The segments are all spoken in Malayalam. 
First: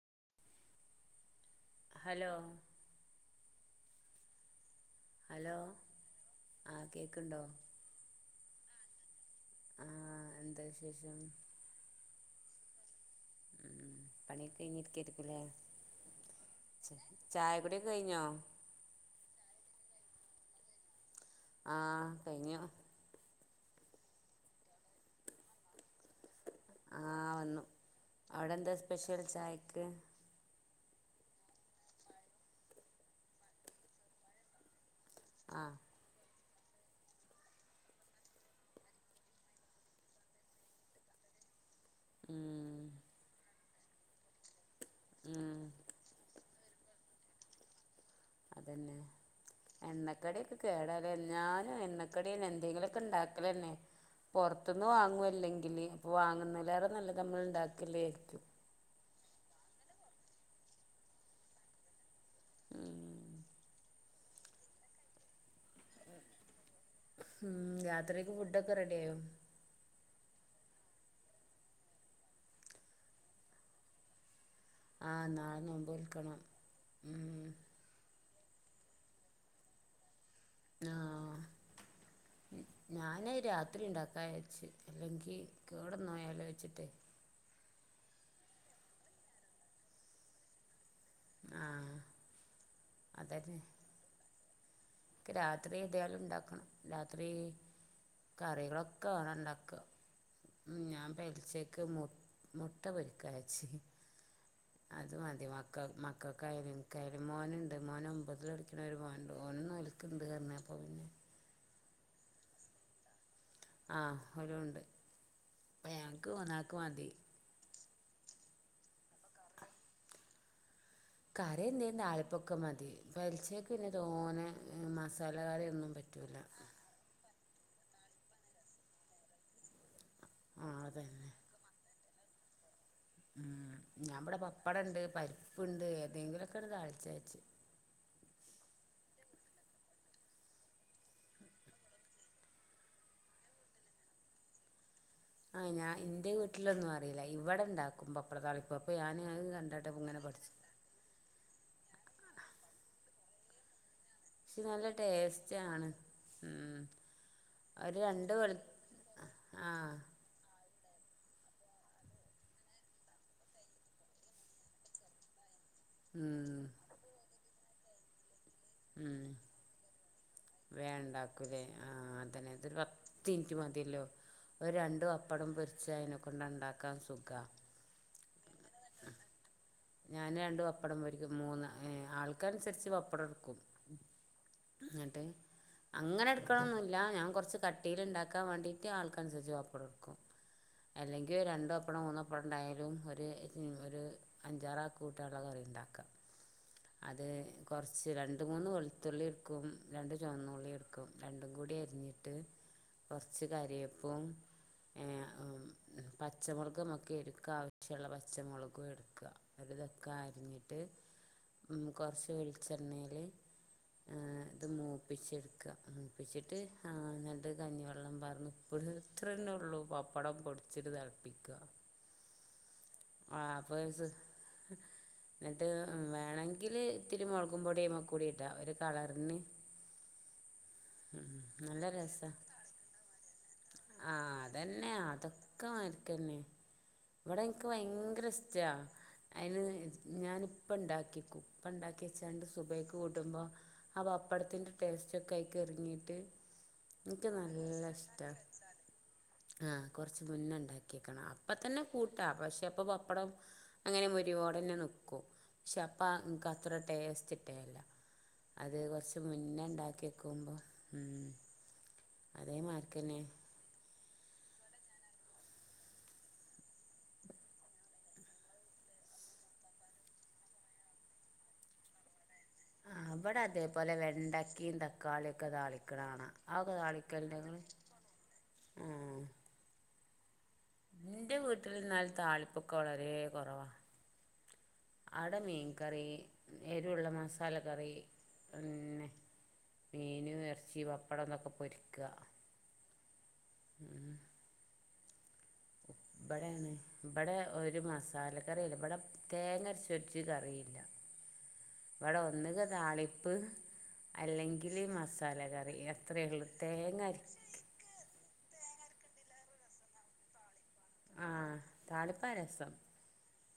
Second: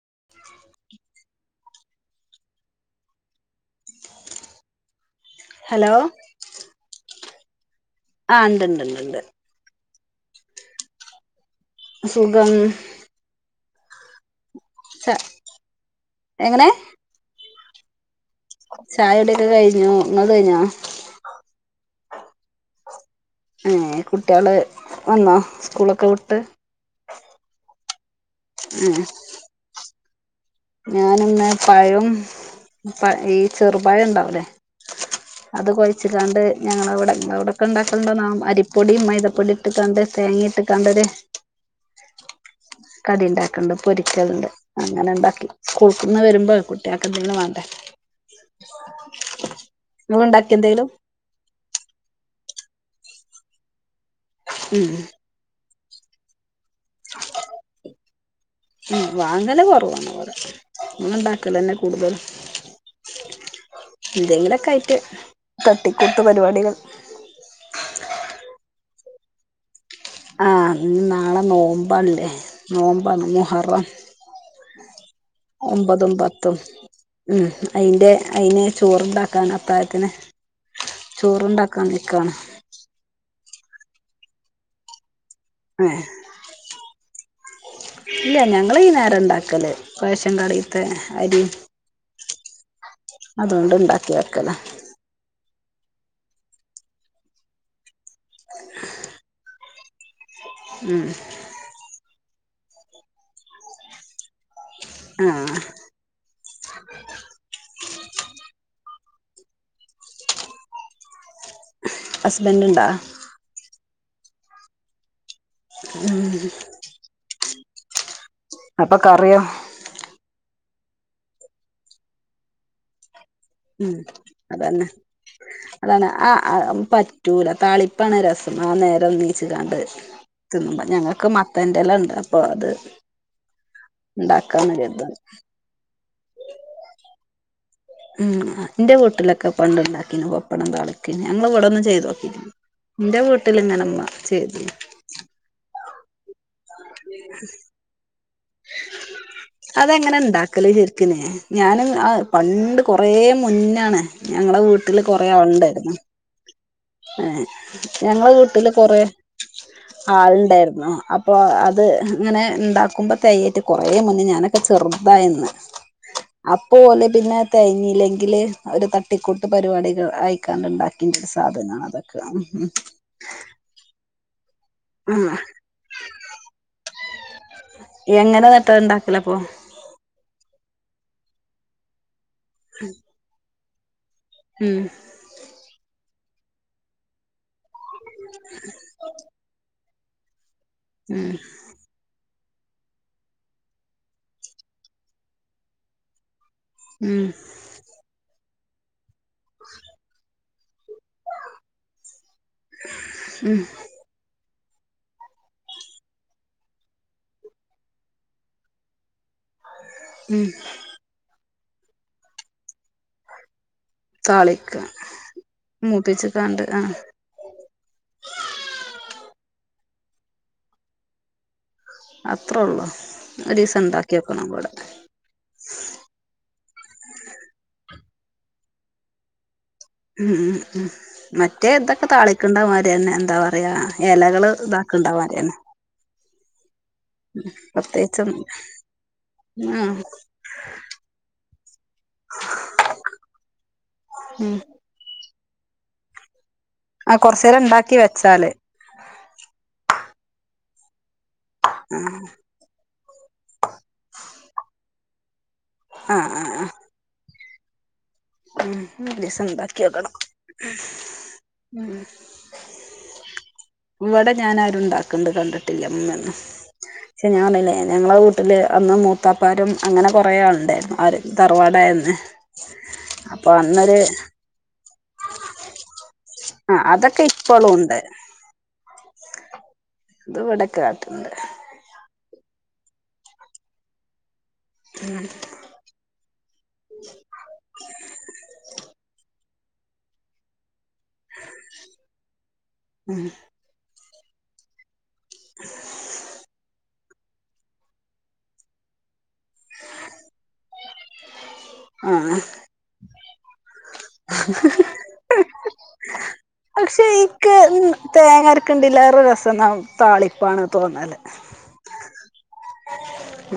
ഉ [unintelligible] ഹലോ ഹലോ ആ കേക്കുണ്ടോ ആ് ഉണ്ട് ഉണ്ട് ഉണ്ട് ഉണ്ട് ആഹ എന്താശേഷം സുഗം പണി കഴിഞ്ഞിരിക്കരിക്കലേ ചായ കൂടി കഴിഞ്ഞോ ചായടൊക്കെ കഴിഞ്ഞു ഒന്നത് കഴിഞ്ഞോ ആഹ കഴിഞ്ഞു ഏർ കുട്ടികള് വന്നോ സ്കൂളൊക്കെ വിട്ട് ആ വന്നു അവിടെ എന്ത ഏ സ്പെഷ്യൽ ചായക്ക് ഞാനിന്ന് പായം ഈ ചെറുപായം ഉണ്ടാവലേ ആ അത് കൊഴച്ചിട്ടാണ്ട് ഞങ്ങളവിടെ അവിടെൊക്കെ ഉണ്ടാക്കുന്നുണ്ടോ ന അരിപ്പൊടിിയ മൈദപ്പൊടി ഇട്ട് കണ്ട് തേങ്ങി ഇട്ട് കണ്ടൊര് ഉം കടി ഉണ്ടാക്കണ്ട് പൊരിക്കലണ്ട് അങ്ങനെ ഉണ്ടാക്കി ഉം സ്കൂൾക്ക നിന്ന് വരുമ്പോ കുട്ടിയക്കെണ വണ്ട അതന്നെ ഇങ്ങള് എണ്ണക്കടൊക്കെ ഉണ്ടാക്കിയോ എന്തേലും കേടാല എന്നാനും എണ്ണക്കട എ ഉണ്ടലെ ഉം പുറത്തൊന്നന്ന് വാങ്ങല്ലെങ്കിൽ വാങ്ങ വളേറെ നല്ല നമ്മൾ ഉണ്ടാക്കില്ലേ ഏറ്റും ഉ വാങ്ങല കുറവാാണ് പോഓരെ ഇ ഇണ്ടാക്കലന്നെ കൂടുതൽ ഉം എന്തെങ്കിലൊക്കെ ആയിട്ട് തട്ടിക്കൂട്ട പരിപാടികൾ ഉം രാത്രിക്ക് ഫുഡ ഒക്കെ റെഡി ആയ ആ ഇ നാളെ നോമ്പാല്ലേ നോമ്പാ മോഹറ ആഹ് നാളെ നോമ്പ് ഒമ്പതും നോൽക്കണം പത്തും ഉം അയിന്റെ അയിന് ചോറ് ഇണ്ടാക്കാൻ അത്തായത്തിന് ആഹ് ചോറ് ഇണ്ടാക്കാൻ നിക്കാണ് നത് രാത്രി ഉണ്ടാക്കായാര്ച്ച് അല്ലെങ്കി ഏഹ് കേടെന്നോയാലോ വെച്ചിട്ടേ ഇല്ല ഞങ്ങള് ഈ നേരം ഇണ്ടാക്കല് റേഷൻ കടയിത്തെ അരി ആഹ് അതന്നെ അതുകൊണ്ട് ഇണ്ടാക്കി വെക്കലാ രാത്രി എത്യാലും ഉണ്ടാക്കണം രാത്രി കറികളൊക്കെ വേണണ്ടാക്ക ഉം ഞാൻ പെൽച്ചക്ക് മു മുട്ട പൊരിക്കാ വിജാര്ച്ച് അത് മതി ആഹ് മക്ക മക്കൾക്കായാലും ഇൻക്കായാലും മോന്ണ്ട് മോന് ഒൻപതിൽ പഠിക്ണ ഒരു മോൻ ണ്ട്. ഓനും നോൽക്ണ്ട് പറഞ്ഞ് അപ്പപിന്നെ ഹസ്ബൻഡ് ഇണ്ടാ ആഹ് ഓലൂണ്ട് ആഹ് അപ്പ ഞങ്ങക്ക് മൂന്നാക്ക് മതി അപ്പൊ കറിയോ കറി എന്തേം താളിപ്പൊക്കെ മതി പെൽച്ചക്ക് പിന്നെ ഉം തോനെ അതന്നെ മസാലകറിയൊന്നും അതാണ് പറ്റൂല ആ പറ്റൂല താളിപ്പാണ് രസം ആ നേരം നീച്ച്കാണ്ട് ആള് തിന്നുമ്പം തന്നെ ഞങ്ങൾക്ക് മത്തന്റെല ഇണ്ട് പ്പൊ അത് ഉം ഞാൻ ബടെ ഉണ്ടാക്കാന്ന് പപ്പടണ്ട് കരുതാണ് പരിപ്പ്ണ്ട് ഏതെങ്കിലൊക്കേണ്ട് താൾചാരാച്ച് ഉം എന്റെ വീട്ടിലൊക്കെ പണ്ട് ഉണ്ടാക്കിന് വപ്പടം താളിക്ക്ണ ഞങ്ങൾ ഇവിടോന്നും ചെയ്തു നോക്കിട്ട്ല്ല ഇന്റെ വീട്ടിലിങ്ങനെമ്മ ചെയ്തീനി ആ ഞാൻ ഇന്റെ വീ ട്ടില്ലൊന്നും അറില്ല. ഇവിടെ ഇണ്ടാക്കും ബപ്പടത്താളിപ്പ്. അപ്പം ഞാന് അത് കണ്ടാട്ട് ഇങ്ങനെ പഠിച്ച് ആഹ് പണ്ട് കൊറേ മുന്നാണ്. ഞങ്ങളെ പക്ഷെ നല്ല വീട്ടില് കൊറേ ആള് ടേസ്റ്റാണ് ഉണ്ടായിരുന്നു ഉം ഏഹ് ഒരു ഞങ്ങള രണ്ട് വെളു വീട്ടില് കൊറെ ആ ആള്ണ്ടാ യിരുന്നു. അപ്പൊ അത് ഇങ്ങനെ ഇണ്ടാക്കുമ്പോ തെയേയ്ട്ട് കൊറെ മുന്നേ ഞാനൊക്കെ ചെറുതായന്ന് ഉം അപ്പോല് പിന്നെ തെയ്ഞ്ഞീല്ലെങ്കില് ഒരു ഉം തട്ടിക്കൂട്ട് പരിപാടികൾ അയി കാണ്ട് ഉണ്ടാക്കിന്യ വേണ്ടാക്കൂലേ സാധനാണ് ആ അതൊക്കെ അതന്നെ ഇതൊരു പത്ത് മിനിറ്റ് [inaudible] ഒരു രണ്ടു ഉം ബപ്പടം പൊരിച്ച അയിനെ കൊണ്ട് ഉണ്ടാക്കാൻ സുഖാ എങ്ങനെ ന്നട്ടാ ഇണ്ടാക്കലപ്പോ ഞാന് രണ്ടു ബപ്പടം പൊരിക്കും മൂന്ന് ഏ ആൾക്ക് അനുസരിച്ച് ബപ്പടം ഇടുക്കും ഉം എന്നിട്ട് അങ്ങനെ എടുക്കണൊന്നുല്ല ഞാൻ കൊറച്ച് ക ട്ടിയിൽ ഉണ്ടാക്കാൻ വേണ്ടിണ്ട് ആൾക്കനുസരിച്ച് ബപ്പടം ഇ അല്ലെങ്കിൽ രണ്ട് ബപ്പടം മൂന്നപ്പടം ഉണ്ടായാലും ഒര് ഒര് അഞ്ചാറ് ആൾക്ക് കൂട്ടാൻ ഉള്ള കറി ഇണ്ടാക്കാ ഉം അത് കുറച്ച് രണ്ട് മൂന്ന് വെൾ ത്തുള്ളി എടുക്കും രണ്ട് ചൊമന്നു ക്കും രണ്ടും കൂടി അരിഞ്ഞിട്ട് കുറച്ച് ഉം കറിവേപ്പും ഏഹ് അം പച്ചമുളക് നമക്ക് എരുക്ക് ആവശ്യള്ള പച്ചമുളകും എടുക്ക ഇന്നട്ട് ഇതൊക്കെ ഉം അരിഞ്ഞിട്ട് കുറച്ച് വെളിച്ചണ്ണേല് താളിക് മൂപ്പിച്ചെടുക്ക. മൂപ്പിച്ചിട്ട് ആ ആഹ് ഇന്നട്ട് കഞ്ഞിവെള്ളം പാർന്ന് ഉപ്പിട. ഇത്രന്നെ ഉള്ളൂ ബ പ്പടം പൊടിച്ച്ട്ട് തിളപ്പിക്ക അത്ര ഒള്ളൂ. ഒരീസം ഉണ്ടാക്കിയോക്കണം ഇവടെ ഇന്നട്ട് വേണെങ്കില് ഇത്തിരി മൊളകുംപൊടി അയ്മ്മ കൂടി ഇടാ ഒരു കളറിന് ഉം ഉം മറ്റേ നല്ല ഇതൊക്ക രസാ താളിക്ണ്ട മായിര്യന്നെ എന്താ പ റയാ ആഹ് എലകള് അതന്നെ ഇതാക്ണ്ടാ മാര്യ ന്നെ അതൊക്കെ മാരിക്കന്നെ ഇവിടെ ഇൻക്ക് ഭയങ്കര ഇഷ്റ്റാ അയിന് ആഹ് ഞാനിപ്പം ഇണ്ടാക്കിയേക്കും ഇപ്പം ഇണ്ടാക്കിയെച്ചാണ്ട് സുബയ്ക്ക് കൂട്ടുമ്പോ ആ ബ ഉം പ്പടത്തിന്റെ ടേസ്റ്റ് ഒക്കെ അയ്ക്ക് എറങ്ങിട്ട് ആഹ് കൊറച്ചേരം ഇണ്ടാക്കി വെച്ചാല് ആഹ് കൊറച്ച് മുന്നേ ഇണ്ടാക്കിയേക്കണം അപ്പത്തന്നെ കൂട്ടാ പക്ഷെ അപ്പൊ ബപ്പടം അങ്ങനെ മുരിവോടന്നെ നിക്കും ശപ്പ ആഹ് ആഹ് ഇൻക്കത്ര ടേസ്റ്റിട്ടേല ആഹ് അത് ഉം കൊറച്ച് ഒരീസം മുന്നേ ഇണ്ടാക്കിയോക്കണം ണ്ടാക്ക്യക്കുമ്പോ ഉം ഉം അതേമാരിക്കെന്നെ ഇവിടെ ഞാൻ ആരുണ്ടാക്കണ്ട് കണ്ടിട്ടില്ലമ്മ ന്നും ക്ഷേ ഞാർഞ്ഞില്ലേ ഞങ്ങളെ വീട്ടില് അന്ന് മൂത്താപ്പാരും അങ്ങനെ കൊറെ ആൾണ്ടായിരുന്നു ആര് തറവാടായി പിന്നെ ആ വടെ അതേപോലെ വെണ്ടക്കിം തക്കാള്യൊക്കെ താളിക്കണാണ ആ അതൊക്കെ ഇപ്പോളുണ്ട് ആഹ് അത് ഇവടക്കട്ട്ണ്ട് ഇന്റെ വീട്ടില് എന്നാൽ താളിപ്പൊക്കെ വളരെ കൊറവാ അട മീൻകറി എരുള്ള മസാല കറി പിന്നെ മീനും എർച്ചിം പപ്പടം ഒന്നൊക്കെ പൊരിക ഉം ഉ ഇവിടെണ് ഇവിടെ ഒരു മസാലക്കറി ഇവിടെ തേങ്ങ അരച്ചൊരു കറില്ല [inaudible] ആ ഇവിടെ ഒന്നങ്കി താളിപ്പ് അല്ലെങ്കില് മസാല കറി അത്രളളു തേങ്ങരച്ച [unintelligible] ക്കതിലേറെ രസം ന്ന താളിപ്പാണ് തോന്നല് പ്പ രസം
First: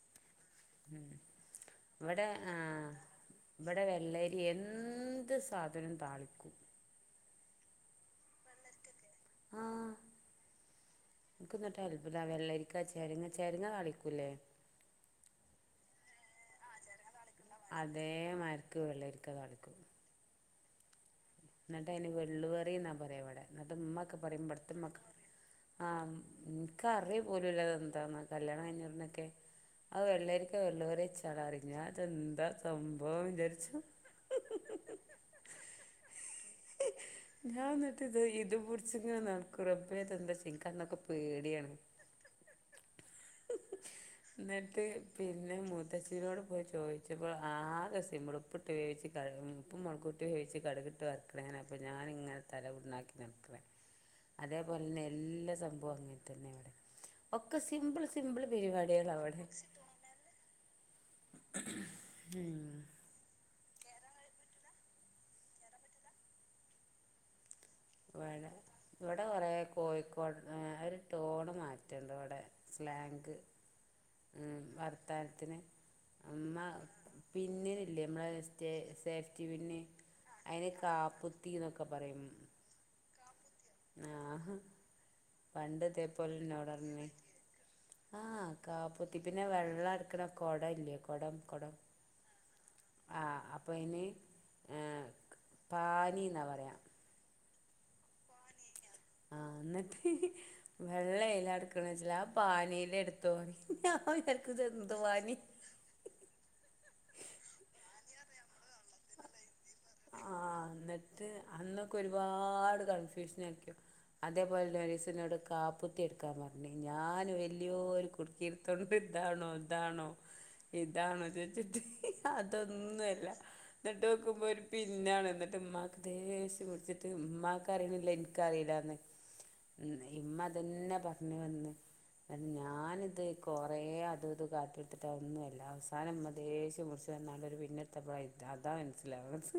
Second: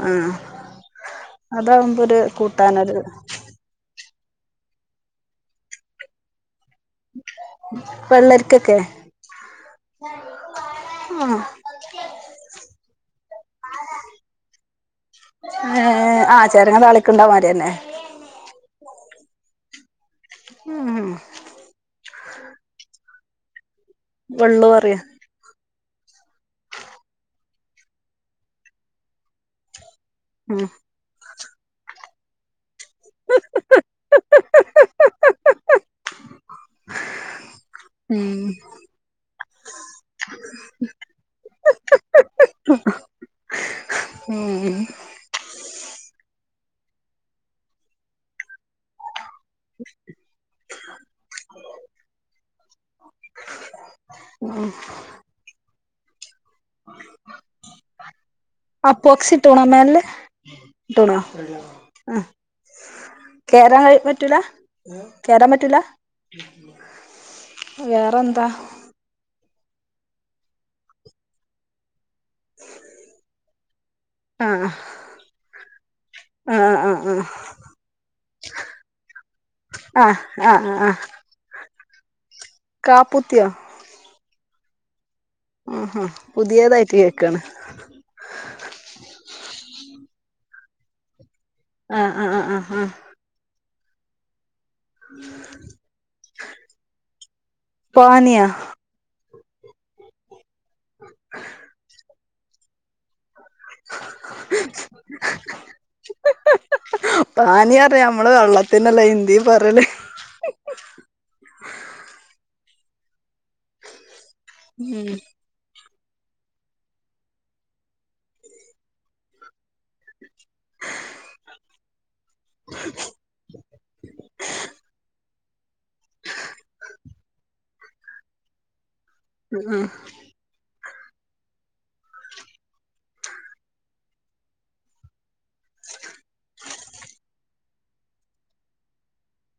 ആ അതാവുമ്പോരു കൂട്ടാനൊരു ള്ളേരി എന്ത് സാധനും താളിക്കും വെള്ളരിക്കൊക്കെ ആ ആ ഇൻക്ക്ങ്ങട്ടൽഭുതാ വെള്ളരി ക്ക ചെരിങ്ങ ചെരങ്ങ തളിക്കൂല്ലേ ഏ ആ ചെരങ്ങാ താളി അതേമാരിക്ക് വെള്ളരിക്ക താളിക്കും ഉം എന്നിട്ട് അയ്ന് വെള്ളുകറി ന്നാ പറ്യാ വടെ ന്നട്ട് ഇമ്മൊക്കെ പറിം വെള്ളു ബട്‌ത്തെ ഇമ്മക്കെ പറയും പറിം ആ ഇൻക്കറ്യ പോലൂല്ല അതെന്താന്ന് കല്യാണം കഴിഞ്ഞുടനൊക്കെ ആ വെള്ളേക്ക ഉം വെള്ളുകറി വെച്ച് ച്ചാളാ റിം ഞാ തെന്താ സംഭവം വിചാര്ച്ചു ഞാൻ ന്നട്ട് ഇത് ഉം ഇത് പുട് ച്ച്ങ്ങനെ നടക്കും റബ്ബേ ഇതെന്തൊ ചെ ഇൻക്കന്നൊക്കെ പേട്യാണ് ഉം ന്നട്ട് പിന്നെ മു ത്തച്ചീനോട് പോയി ചോയ്ച്ചപ്പോ ആകെ സിംപിള് മുളപ്പിട്ട് വേവിച്ച് കടകും ഉപ്പും മൊളക്കിട്ട് വേവിച്ച് കടകിട്ട് വർ ത്‌ങ്ങനെപ്പൊ ഞാനിങ്ങനെ തല പുണ്ണാക്കി നിൽക്ക്ണെ അതേപോലെന്നെ എല്ലാ സംഭവും അങ്ങൻ തന്നെവടെ ഒക്കെ സിമ്പിൾ സി അപ്പോക്സിട്ട്ണൊ മേല്‌ല് ട്ട്ണോ അ ഉം കേറാൻ പറ്റൂല കേറാൻ പറ്റൂല വേറെന്താ വടെ ഇവടെ കൊറേ കോഴിക്കോട് ഒര് ടോണ് മാ റ്റണ്ട് വടെ സ്ലാങ്ക് ആ ഉം വർത്താനത്തിന് അമ്മ ആ ആ ആ പിന്നില്ലേ നമ്മളെ സ്‌റ്റേ സേഫ്റ്റി പിന്ന് ആ ആ അയ്ന് ആ കാപുത്തീനൊക്ക പറയും കാപ്പുത്ത്യൊ ആ ആഹാ പുതിയതായിട്ട് കേക്കയാണ് ആ കാപ്പുത്തി പിന്നെ വെള്ള ട്ക്കണ കൊടല്ലേ കൊടം ആ ആ ആ ആ ആ പ്പയ്ന് പാനി ന്നാ പറയാ പാന്യാ ആ എന്നട്ട് വെള്ളെയ്‌ലാട്ക്ക്ണെ ച്ചാല് ആ പാനീലെട് തോ ഞാപ്പം വിചാരിക്കും ഇതെന്തുവാന്ന് നമ്മളെ വെള്ളത്തിനല്ല ഇിന്ദി പറയല് ആ എന്നിട്ട് അന്നൊക്കെ ഒരുപാട് കൺഫ്യൂഷൻ അതേപോലെ ഉം നോരീസന്നോട് കാപ് കുടുക്കെടുക്കാൻ പറഞ് ഞാൻ വല്യേരു കുടുക്കിടുതൊടുന്ന് ഇതാണോ ഇതാണോ ഇതാണോ ചോച്ചിട്ട് ഹ് ഹെ അതൊന്നുംല്ല എന്നിട്ടൊക്കുമ്പോ ഒരു പിന്നാണ് എന്നിട്ട് ഉമ്മാക്ക് ദേഷം പിടിച്ചിട്ട് ഉമ്മാക്കറിയിണില്ല എനിക്കറിയിലാന്ന് ഉം ഉ ഇമ്മതന്നെ പറഞ്ഞു വന്ന് അത് ഞാനിത് കൊറേ അതുംത് കാത്തികൊടുത്തിട്ട് അതൊന്നുല്ല അവസാനം മ്മദേഷ്യം പിടിച് വന്നാണ്ടൊരു പിന്നെത്തപ്പോഇത് അതാ മനസ്സിലാവണത്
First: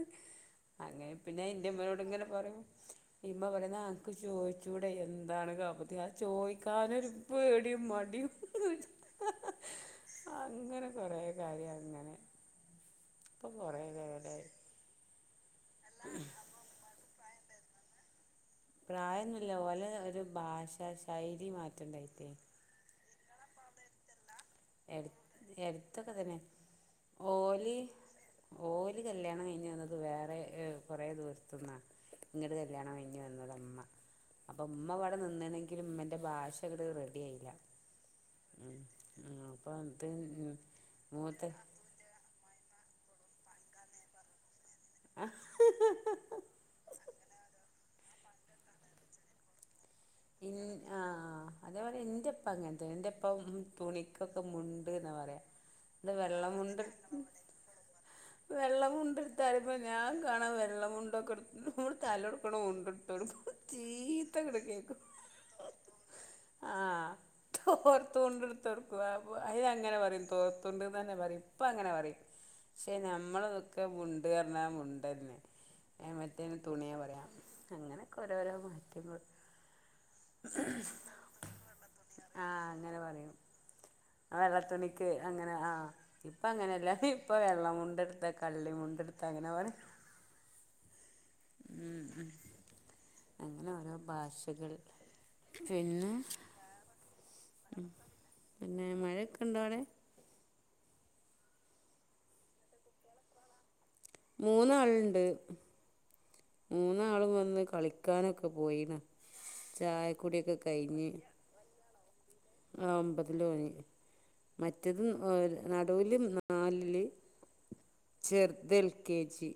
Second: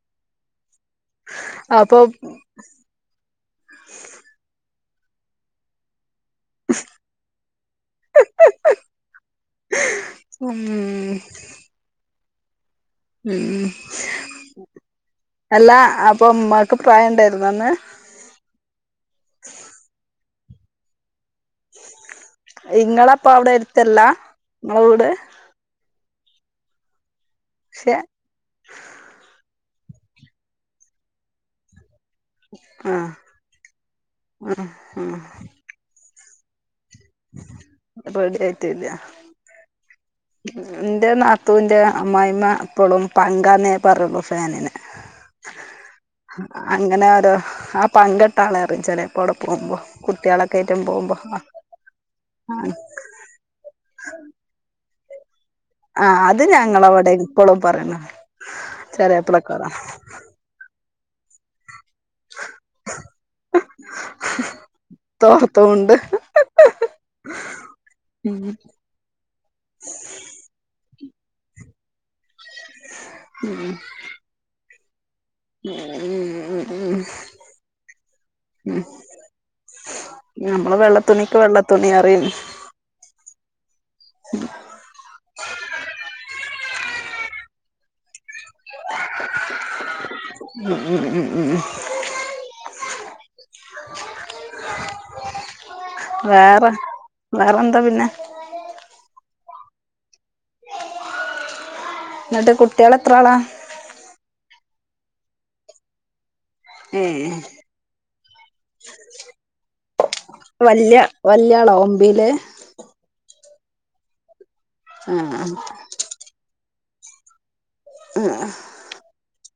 അങ്ങനെ പിന്നെ അപ്പൊ എന്റെമ്മനോട് ഇങ്ങനെ പറയും മ്മ പറയാ ന്നനക്ക് ചോദിച്ചു ചൂടെ എന്താണ് കാപ്പത്തി ചോയിക്കാനൊരു പേടിയും മടിയു ഉം അങ്ങനെ കൊറേ കാര്യ അങ്ങനെ ഇപ്പൊ കൊറേ ലെവലായി അല്ലാ അപ്പൊ ഉമ്മാക്ക് പ്രായം ഇണ്ടായിരുന്നോ ന്നന്ന് പ്രായൊന്നുല്ല ഓലെ ഒരു ഭാഷാശൈലി മാറ്റണ്ടായിറ്റേ ഇപ്പൊ അവിടെ എരുത്തല്ലാ ങ്ങളെ വീട് ഇതൊക്കെതന്നെ ഓലി പക്ഷെ ഓല് കല്യാണം കഴിഞ്ഞ വന്നത് വേറെ ഇ കുറേ ദൂരത്ത്ന്നാ ഇങ്ങട്‌ കല്യാണം ആ കഴിഞ്ഞ് വന്നതാമ്മ അപ്പൊ ഉമ്മ ആ അവിടെ നിന്നണെങ്കിലും ഉമ്മന്റെ ഭാഷ ങ്ങട് റെഡി ആയില അപ്പം ഇത് ന്റെ മൂത്ത നാത്തൂന്റെ അമ്മായിമ്മ എപ്പളും പങ്കാന്നേ പറയുള്ളു ഫാനിന് അങ്ങനെ ഒരു ആ പങ്കട്ടാണ് റിയും ചിലേപ്പോ അവിടെ പോവുമ്പോ മ് ആ അതേപോലെ ഇന്റപ്പ അങ്ങനത്തെ ഇന്റപ്പ തുണിക്കൊക്കെ മുണ്ട് ന്നാ പറയാ ആ ഇവിടെ അത് ഞങ്ങളവിടെ ഇപ്പളും പറയണ ചെറിയപ്പളൊക്കെ വെള്ളമുണ്ട്ടുത്താലപ്പ പറയും ഞാൻ കാണാ വെള്ളമുണ്ട് കൊട്ത്ത് നമ്മൾ തലോക്കണ മുണ്ട്ട്‌തൊടുക്കും ചീത്തങ്കട് കേക്കും തോർത്തുമുണ്ട് ഹ് ഹ് ഹ് ആഹ് തോർത്തു മുണ്ടെടുത്ത്ടുക്കും ആ അത്ങ്ങനെ പറയും തോർതുണ്ട് നന്നെ പറയിം ഇപ്പങ്ങനെ പറയും പക്ഷെ നമ്മളൊക്കെ മുണ്ട്പറഞ്ഞ മുൻ മറ്റേന് ഉം തുണിയാ ഉം പറയാ അങ്ങനെയൊക്കെ ഓരോരോ മാറ്റങ്ങൾ നമ്മള് വെള്ളത്തുണിക്ക് വെള്ളത്തുണി റിയും ആ വെള്ളത്തുണിക്ക് അങ്ങനെ ആഹ് ഇപ്പ അങ്ങനെയല്ലാ ഇപ്പ വെള്ളമു ണ്ടെടുത്തക്ക കള്ളി മുണ്ടെടുത്ത അങ്ങനെ പറയ ഉം ഉം ഉം ഉ അങ്ങനെ ഓരോ ഭാഷകൾ പിന്നെ വേറെ വേറെന്താ പിന്നെ ണ്ടോവടെ ന്നിട്ട് കുട്ടികൾ എത്ര ആളാ മൂന്നാളുണ്ട് ഏ മൂന്നാളും വന്ന് കളിക്കാനൊക്കെ പോയിന ചായക്കൂടിക്കെ വല്യ കഴിഞ്ഞ് വല്യ ആളോ ഒമ്പയില് ആ ഒമ്പതിലോന് മറ്റതും ഏ ആ എ നടൂൽ നാലിൽ ചെറുത് എൽ കെ ജി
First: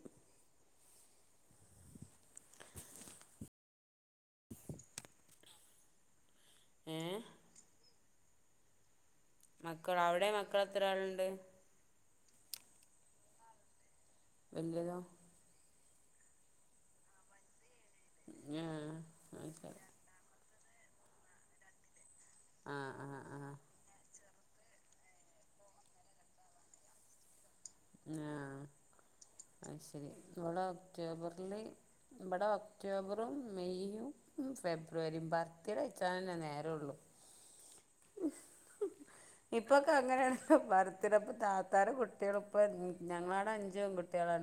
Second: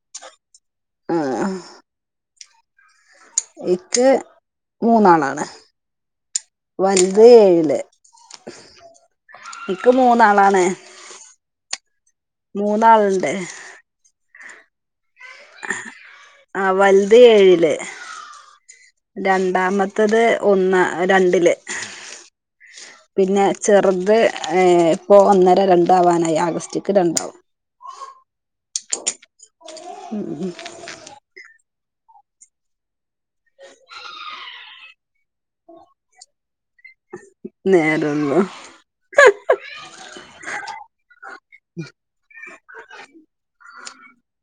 ആഹ് ഇക്ക് മൂന്നാളാണ് ഏ വല്ത് ഏഴില് [inaudible] ഇക്ക് മക്കൾ അവിടെ മൂന്നാളാണ് മക്കളെത്രാളുണ്ട് മൂന്നാളുണ്ട് വല്യേതോ ആ വലുത് ഏഴില് രണ്ടാമത്തത് ഒന്ന് രണ്ടില് ആ ആ ആ പിന്നെ ആ ചെറുത് ഇപ്പോ ഒന്നര രണ്ടാവാനായി ആഗസ്റ്റക്ക് രണ്ടാവും ആഹ അ ശരി നമ്മടെ ഒക്ടോബറില് ഇവിടെ ഒക്ടോബറും മെയും ഫെബ്രുവരിയും ബർത്ത്ഡേ കയിച്ചാനെന്നെ നേരം നേരംന്നോ ഇപ്പൊക്കെ അങ്ങനെയാണ് ബർത്തീടെ താത്താരെ കുട്ടികൾ ഇപ്പ ഞങ്ങളടെ അഞ്ചും കുട്ടികള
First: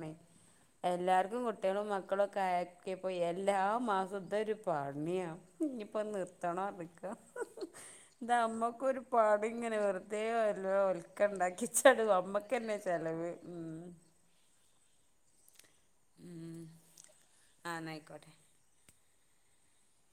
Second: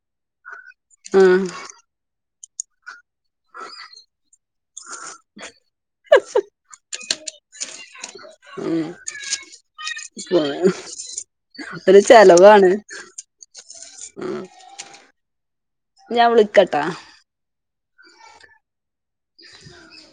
ആ എല്ലാർക്കും കുട്ടികളും മക്കളോ [unintelligible] എല്ലാ മാസത്തെ ഒരു പാടണിയാണ് ഇനിയിപ്പ നിർത്തണം ഇതൊക്കെ ഇത് ഉം. അമ്മക്കൊരു പാടാ അവിടെ ഇങ്ങനെ വെറുതെയോ എല്ലോ ഒൽക്ക ഉണ്ടാക്കി ഒരു ചടു അമ്മക്ക്ന്നെ ചെലവ് ഉ ഞാൻ വിളിക്കട്ടാ ആ ന ആയിക്കോട്ടെ ആ